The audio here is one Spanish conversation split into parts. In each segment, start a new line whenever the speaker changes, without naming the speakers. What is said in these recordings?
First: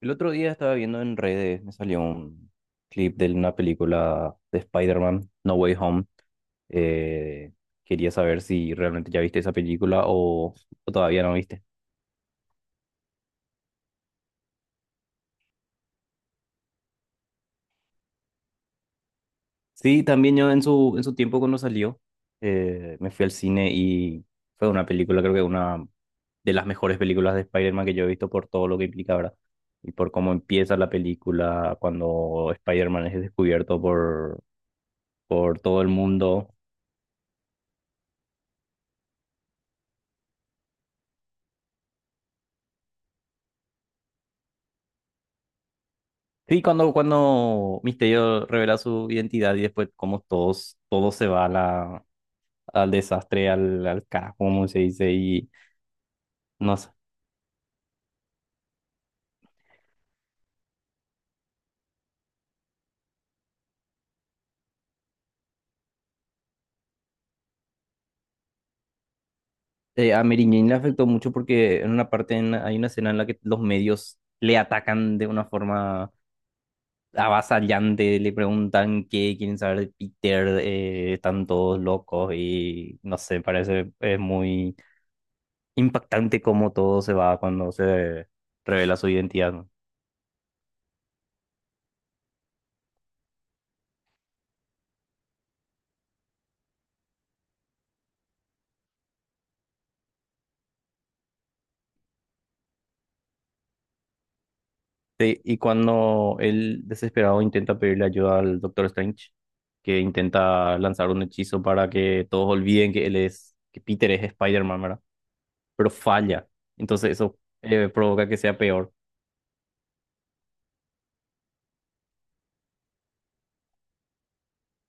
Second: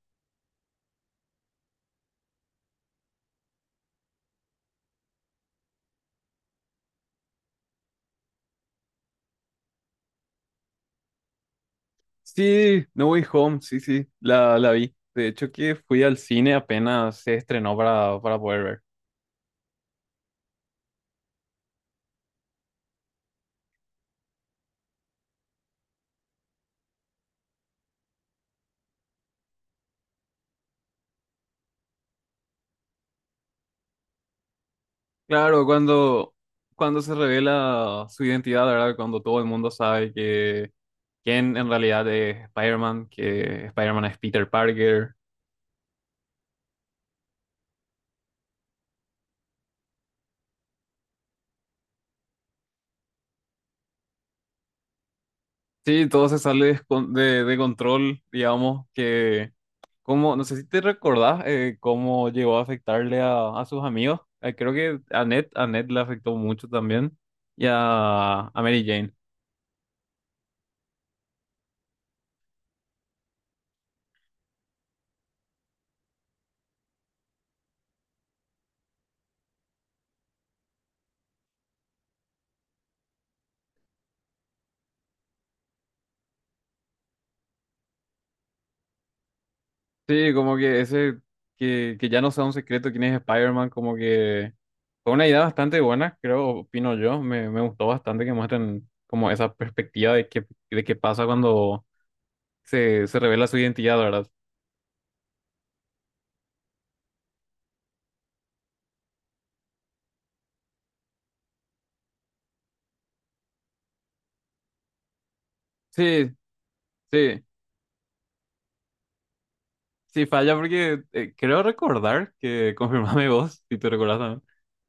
El otro día estaba viendo en redes, me salió un clip de una película de Spider-Man, No Way Home. Eh, Quería saber si realmente ya viste esa película o todavía no viste.
Sí, No Way Home, sí, sí, la vi. De hecho que fui al cine apenas se estrenó para poder ver.
Sí, también yo en en su tiempo cuando salió, me fui al cine y fue una película, creo que una de las mejores películas de Spider-Man que yo he visto por todo lo que implica, ¿verdad? Y por cómo empieza la película cuando Spider-Man es descubierto por
Claro,
todo el
cuando,
mundo.
cuando se revela su identidad, ¿verdad? Cuando todo el mundo sabe que quién en realidad es Spider-Man, que Spider-Man es Peter Parker.
Sí, cuando Misterio revela su identidad y después como todo se va a al desastre, al carajo, como se dice, y
Sí, todo se sale
no sé.
de, de control, digamos, que... Como, no sé si te recordás cómo llegó a afectarle a sus amigos. Creo que a Ned le afectó mucho también. Y a Mary Jane.
A Mary Jane le afectó mucho porque en una parte hay una escena en la que los medios le atacan de una forma avasallante, le preguntan qué quieren saber de Peter, están todos locos y no sé, parece es muy impactante cómo todo se va cuando se revela su identidad, ¿no?
Sí, como que ese, que ya no sea un secreto quién es Spider-Man, como que fue una idea bastante buena, creo, opino yo. Me gustó bastante que muestren como esa perspectiva de qué pasa cuando se revela su identidad, ¿verdad?
Sí, y cuando él desesperado intenta pedirle ayuda al Doctor Strange, que intenta lanzar un hechizo para que todos olviden que que Peter es Spider-Man, ¿verdad? Pero
Sí,
falla. Entonces eso
sí,
provoca que sea peor.
sí, falla porque creo recordar que, confirmame vos, si te recordás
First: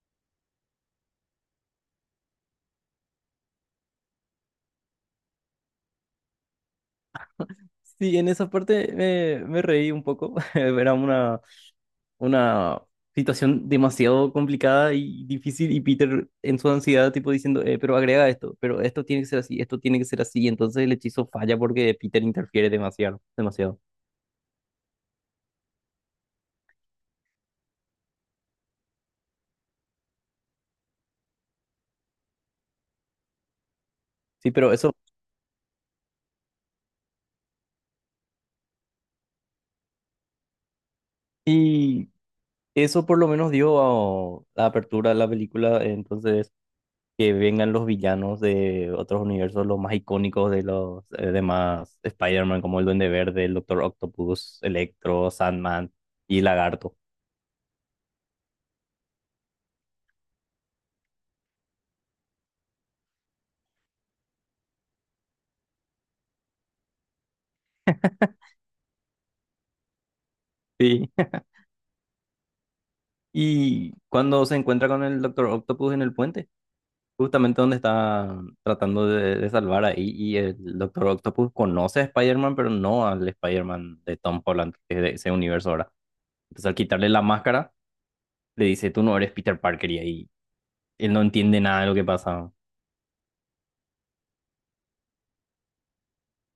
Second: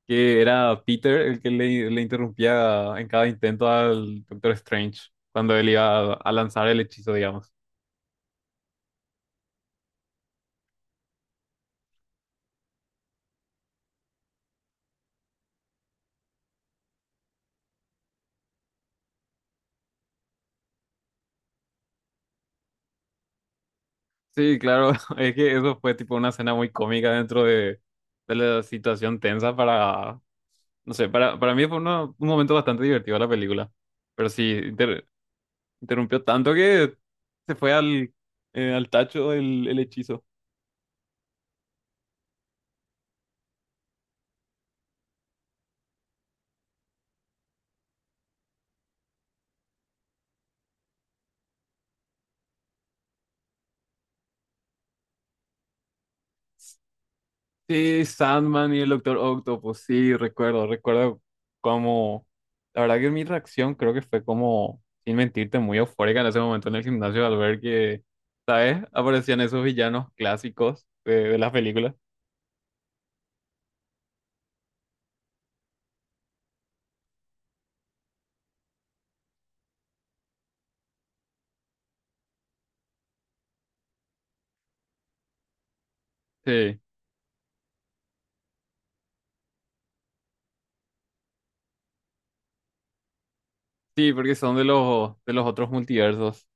que era Peter el que le interrumpía en cada intento al Doctor Strange cuando él iba a lanzar el hechizo, digamos.
Sí, en esa parte me reí un poco. Era una situación demasiado complicada y difícil, y Peter en su ansiedad tipo diciendo, pero agrega esto, pero esto tiene que ser así, esto tiene que ser así." Y entonces el hechizo falla porque Peter interfiere demasiado, demasiado.
Sí, claro, es que eso fue tipo una escena muy cómica dentro de la situación tensa para, no sé, para mí fue una- un momento bastante divertido la película, pero sí,
Sí, pero eso,
inter- interrumpió tanto que se fue al, al tacho el hechizo.
y eso por lo menos dio la apertura de la película, entonces que vengan los villanos de otros universos, los más icónicos de los demás Spider-Man, como el Duende Verde, el Doctor Octopus, Electro, Sandman y Lagarto.
Sí, Sandman y el Doctor Octopus, sí, recuerdo, recuerdo como, la verdad que mi reacción creo que fue como, sin mentirte, muy eufórica en ese momento en el gimnasio al ver que, ¿sabes? Aparecían esos villanos clásicos
Sí.
de las películas.
Y cuando se encuentra con el Doctor Octopus en el puente, justamente donde está tratando de salvar ahí, y el Doctor Octopus conoce a Spider-Man, pero no al Spider-Man de Tom Holland, que es de ese universo ahora. Entonces al
Sí,
quitarle la máscara le dice, tú no eres Peter Parker, y ahí él no entiende nada de lo que pasa.
sí, porque son de los otros multiversos.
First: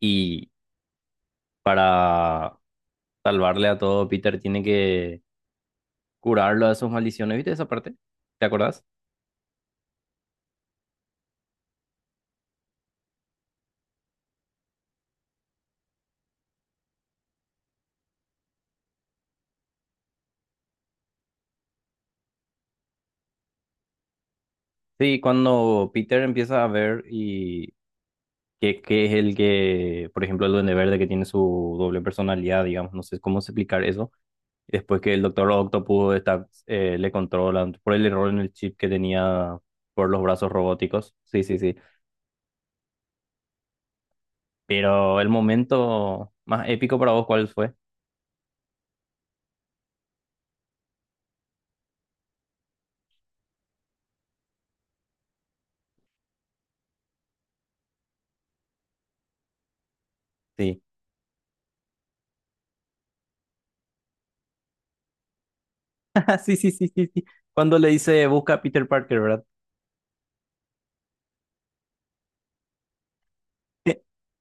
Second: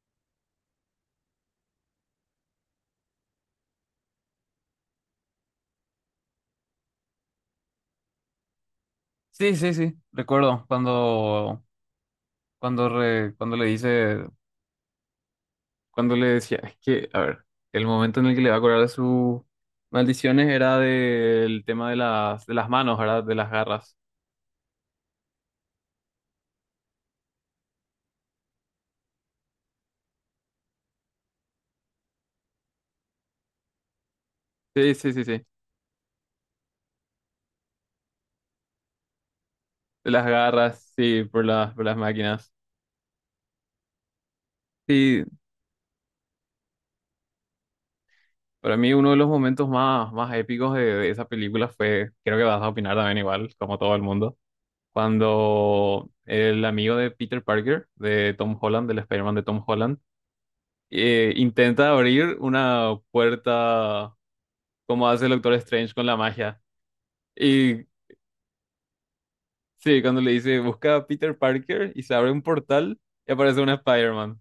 Y para salvarle a todo, Peter tiene que curarlo de sus maldiciones. ¿Viste esa parte? ¿Te acordás?
Sí, sí, sí, recuerdo cuando, cuando, re- cuando le dice, cuando le decía, es que, a ver, el momento en el que le va a curar de sus maldiciones era del tema de las manos, ¿verdad? De las garras.
Sí, cuando Peter empieza a ver y que es el que, por ejemplo, el Duende Verde que tiene su doble personalidad, digamos, no sé cómo explicar eso.
Sí,
Después
sí,
que el
sí, sí.
Doctor Octopus está, le controla por el error en el chip que tenía
De
por los
las
brazos
garras,
robóticos.
sí,
Sí, sí, sí.
por las máquinas.
Pero
Sí,
el momento más épico para vos, ¿cuál fue?
para mí uno de los momentos más, más épicos de esa película fue, creo que vas a opinar también igual, como todo el mundo, cuando el amigo de Peter Parker, de Tom Holland, del Spider-Man de Tom Holland,
Sí.
intenta abrir una puerta como hace el Doctor Strange con la
Sí,
magia.
sí, sí, sí, sí. Cuando
Y
le dice busca a Peter Parker, ¿verdad?
sí, cuando le dice busca a Peter Parker y se abre un portal y aparece una Spider-Man.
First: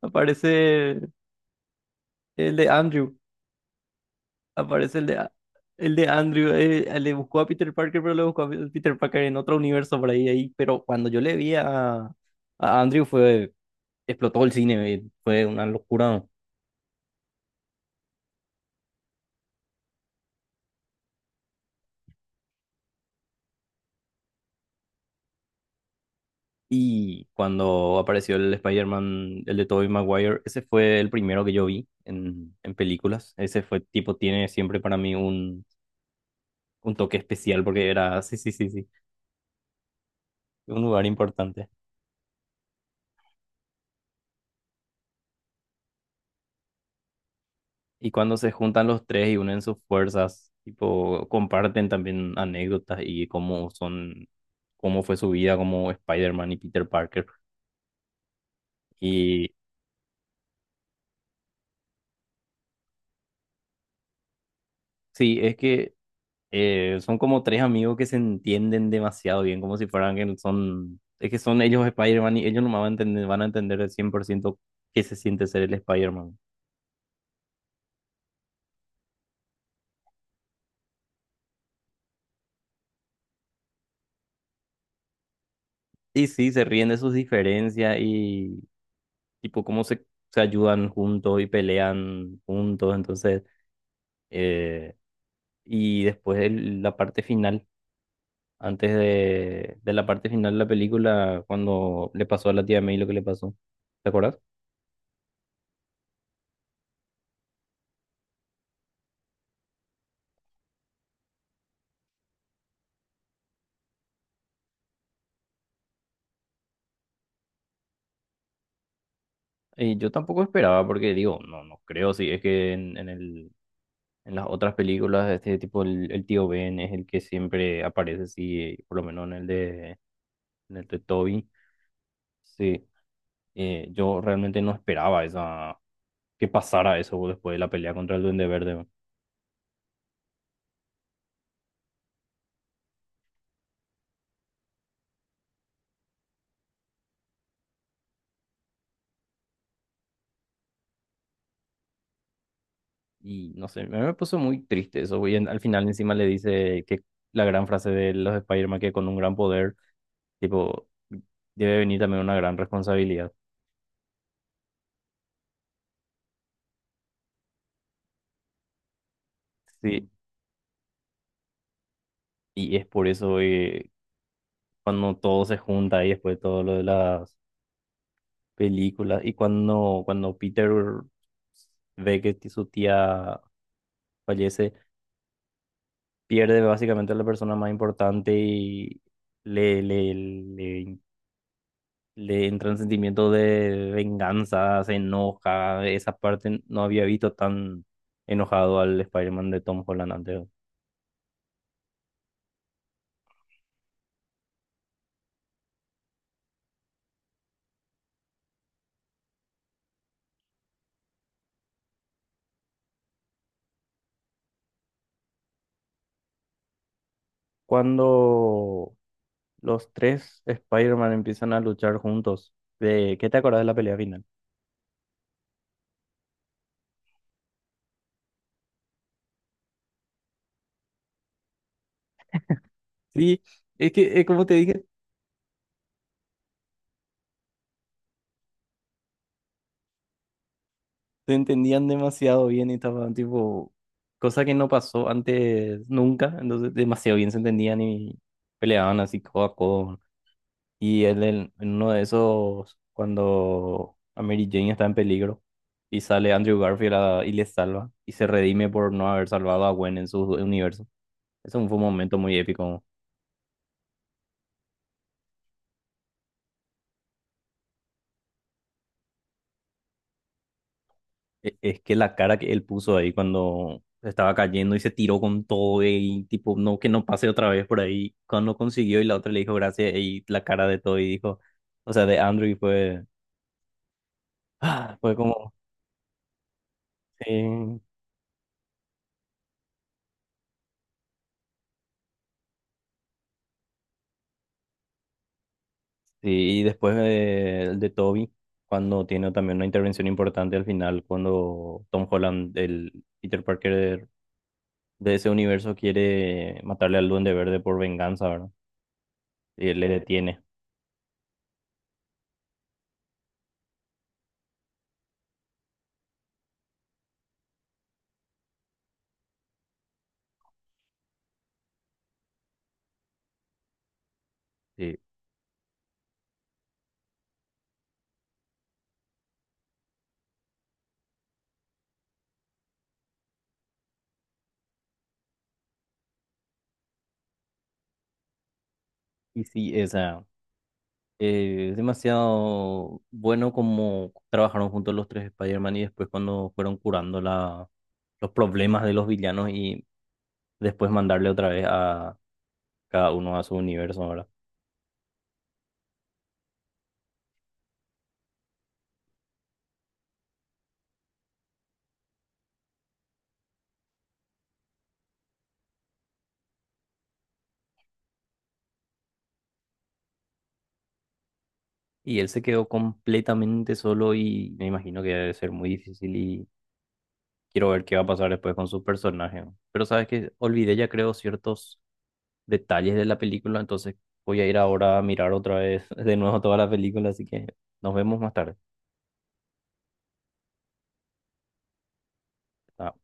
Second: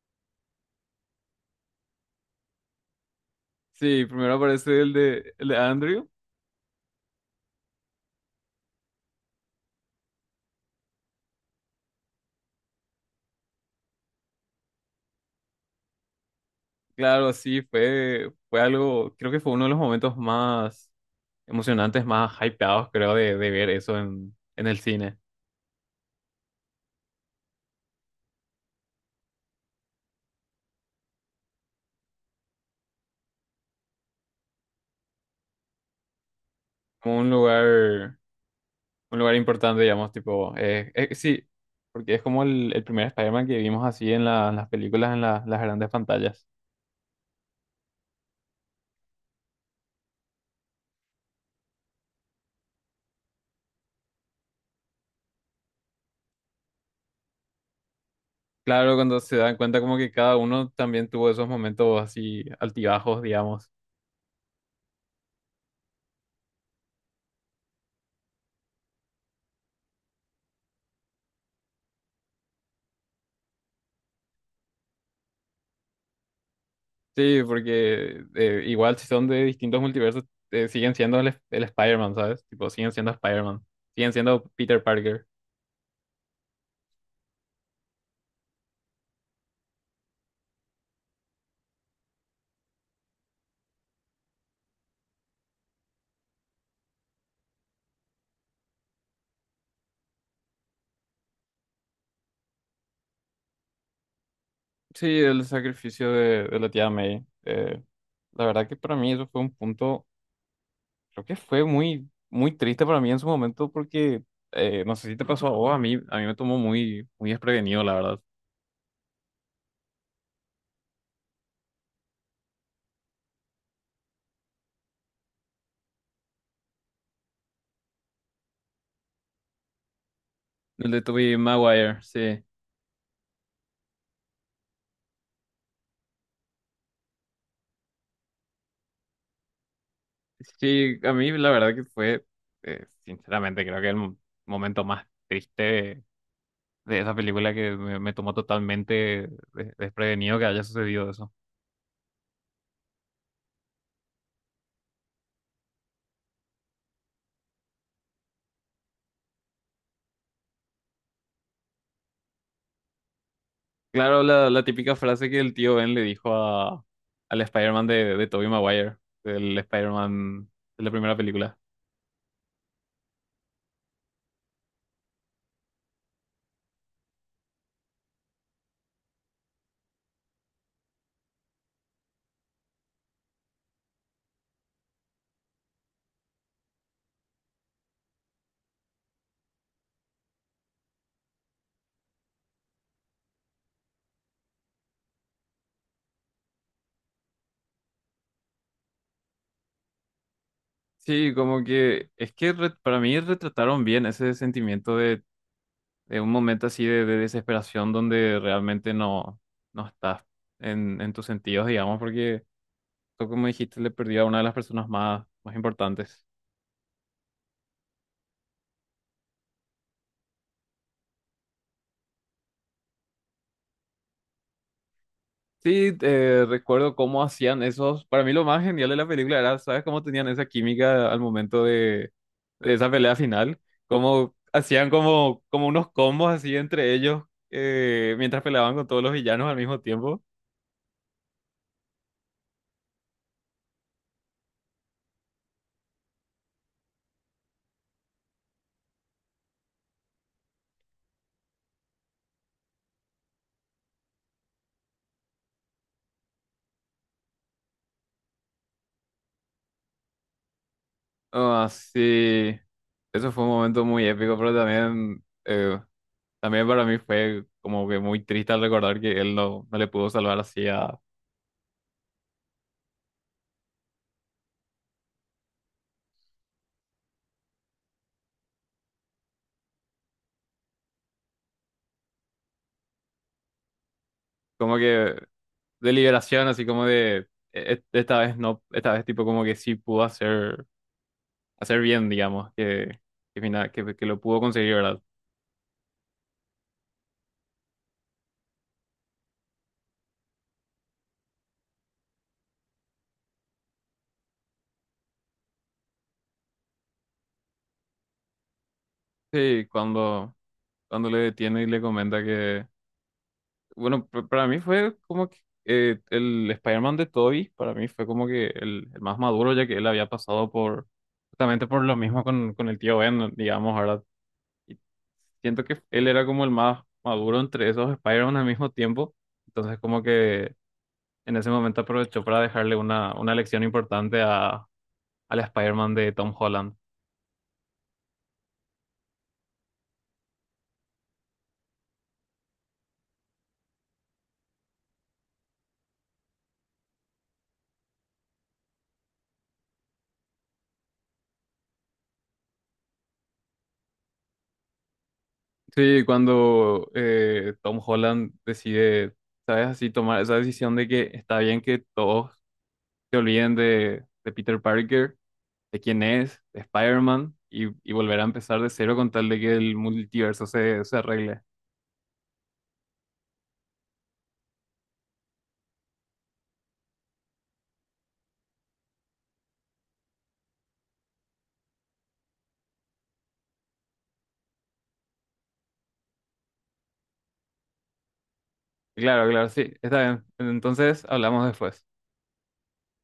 Aparece el de Andrew.
Sí, primero aparece
Aparece el
el de
el
Andrew.
de Andrew. Eh, le buscó a Peter Parker, pero le buscó a Peter Parker en otro universo por ahí, ahí. Pero cuando yo le vi a Andrew fue, explotó el cine, fue una locura, ¿no?
Claro, sí, fue, fue algo, creo que fue uno de los momentos más emocionantes, más hypeados, creo, de ver eso en el cine.
Y cuando apareció el Spider-Man, el de Tobey Maguire, ese fue el primero que yo vi en películas. Ese fue tipo, tiene siempre para mí un toque
Como
especial porque era, sí, sí, sí, sí,
un lugar importante, digamos, tipo,
un lugar
sí,
importante.
porque es como el primer Spider-Man que vimos así en la- en las películas, en la- las grandes pantallas.
Y cuando se juntan los tres y unen sus fuerzas, tipo, comparten también anécdotas y cómo son, cómo fue su vida como Spider-Man y Peter Parker.
Claro, cuando se
Y
dan cuenta como que cada uno también tuvo esos momentos así altibajos, digamos.
sí, es que son como tres amigos que se entienden demasiado bien, como si fueran que son, es que son ellos Spider-Man, y ellos no van a entender, van a entender al ciento qué se siente ser el Spider-Man.
Sí, porque igual si son de distintos multiversos, siguen siendo el Spider-Man, ¿sabes? Tipo, siguen siendo Spider-Man. Siguen siendo Peter Parker.
Y sí, se ríen de sus diferencias y tipo cómo se ayudan juntos y pelean juntos, entonces, eh, y después la parte final, antes de la parte final de la película, cuando le pasó a la tía May lo que le pasó, ¿te acuerdas?
Sí, el sacrificio de la tía May. La verdad que para mí eso fue un punto, creo que fue muy, muy triste para mí en su momento porque, no sé si te pasó a vos, a mí me tomó muy, muy desprevenido, la verdad.
Y yo tampoco esperaba, porque digo, no, no creo, sí, es que en en las otras películas de este tipo, el tío Ben es el que siempre aparece, sí, por lo menos en el
El
de
de Tobey
Toby,
Maguire, sí.
sí. Yo realmente no esperaba esa, que pasara eso después de la pelea contra el Duende Verde, ¿no?
Sí, a mí la verdad que fue, sinceramente, creo que el mo- momento más triste de esa película que me tomó totalmente de- desprevenido que haya sucedido eso.
Y no sé, me puso muy triste eso, y al final encima le dice que la gran frase de los Spider-Man, que con un gran poder, tipo, debe venir también una gran responsabilidad.
Claro, la típica frase que el tío Ben le dijo a, al Spider-Man de Tobey Maguire, del
Sí,
Spider-Man de la primera película.
y es por eso cuando todo se junta y después todo lo de las películas y cuando Peter ve que su tía fallece, pierde básicamente a la persona más importante y le, le, le, le entran sentimiento de venganza, se enoja. Esa parte no había visto tan enojado al Spider-Man de Tom Holland antes.
Sí, como que es que re- para mí retrataron bien ese sentimiento de un momento así de desesperación donde realmente no, no estás en tus sentidos, digamos, porque tú, como dijiste, le perdió a una de las personas más, más importantes.
Cuando los tres Spider-Man empiezan a luchar juntos, ¿qué te acordás de la pelea final?
Sí, recuerdo cómo hacían esos. Para mí lo más genial de la película era, ¿sabes cómo tenían esa química al momento de esa pelea
Sí,
final?
es que,
Cómo
como te dije,
hacían como, como unos combos así entre ellos mientras peleaban con todos los villanos al mismo tiempo.
te entendían demasiado bien y estaban tipo, cosa que no pasó antes nunca, entonces demasiado bien se entendían y peleaban así codo a codo. Y él en uno de esos, cuando a Mary Jane está en peligro y sale Andrew Garfield y le salva y se redime por no haber salvado a Gwen en su universo. Eso
Ah,
fue un momento muy
sí.
épico.
Eso fue un momento muy épico, pero también, también para mí fue como que muy triste al recordar que él no, no le pudo salvar así a...
E- Es que la cara que él puso ahí cuando estaba cayendo y se tiró con todo y tipo, no, que no pase otra vez por ahí, cuando consiguió y la otra le dijo gracias y la cara de todo y dijo, o sea, de Andrew fue,
Como
ah, fue
que
como,
de liberación, así como de "E-
sí,
e, esta vez no, esta vez tipo como que sí pudo hacer, hacer bien, digamos, que, fina- que lo pudo conseguir, ¿verdad?
sí, y después de Toby, cuando tiene también una intervención importante al final, cuando Tom Holland, el Peter Parker de, de ese universo, quiere matarle al Duende Verde por venganza, ¿verdad?
Sí,
Y él le
cuando,
detiene.
cuando le detiene y le comenta que, bueno, p- para mí fue como que el Spider-Man de Tobey, para mí fue como que el más maduro, ya que él había pasado por, justamente por lo mismo con el tío Ben, digamos, ¿verdad? Y
Sí.
siento que él era como el más maduro entre esos Spider-Man al mismo tiempo. Entonces, como que en ese momento aprovechó para dejarle una lección importante a, al Spider-Man de Tom Holland.
Y sí, esa... es demasiado bueno como trabajaron juntos los tres Spider-Man y después cuando fueron curando los problemas de los villanos y después mandarle otra vez a cada uno a su universo ahora.
Sí, cuando Tom Holland decide, ¿sabes? Así tomar esa decisión de que está bien que todos se olviden de Peter Parker, de quién es, de Spider-Man, y volver a empezar de cero con tal de que el multiverso se, se arregle.
Y él se quedó completamente solo y me imagino que debe ser muy difícil y quiero ver qué va a pasar después con su personaje, ¿no? Pero sabes que olvidé ya creo ciertos detalles de la película, entonces voy a ir ahora a mirar otra vez de nuevo toda la película, así que nos vemos más tarde.
Claro, claro, sí, está bien. Entonces hablamos después.
Ah,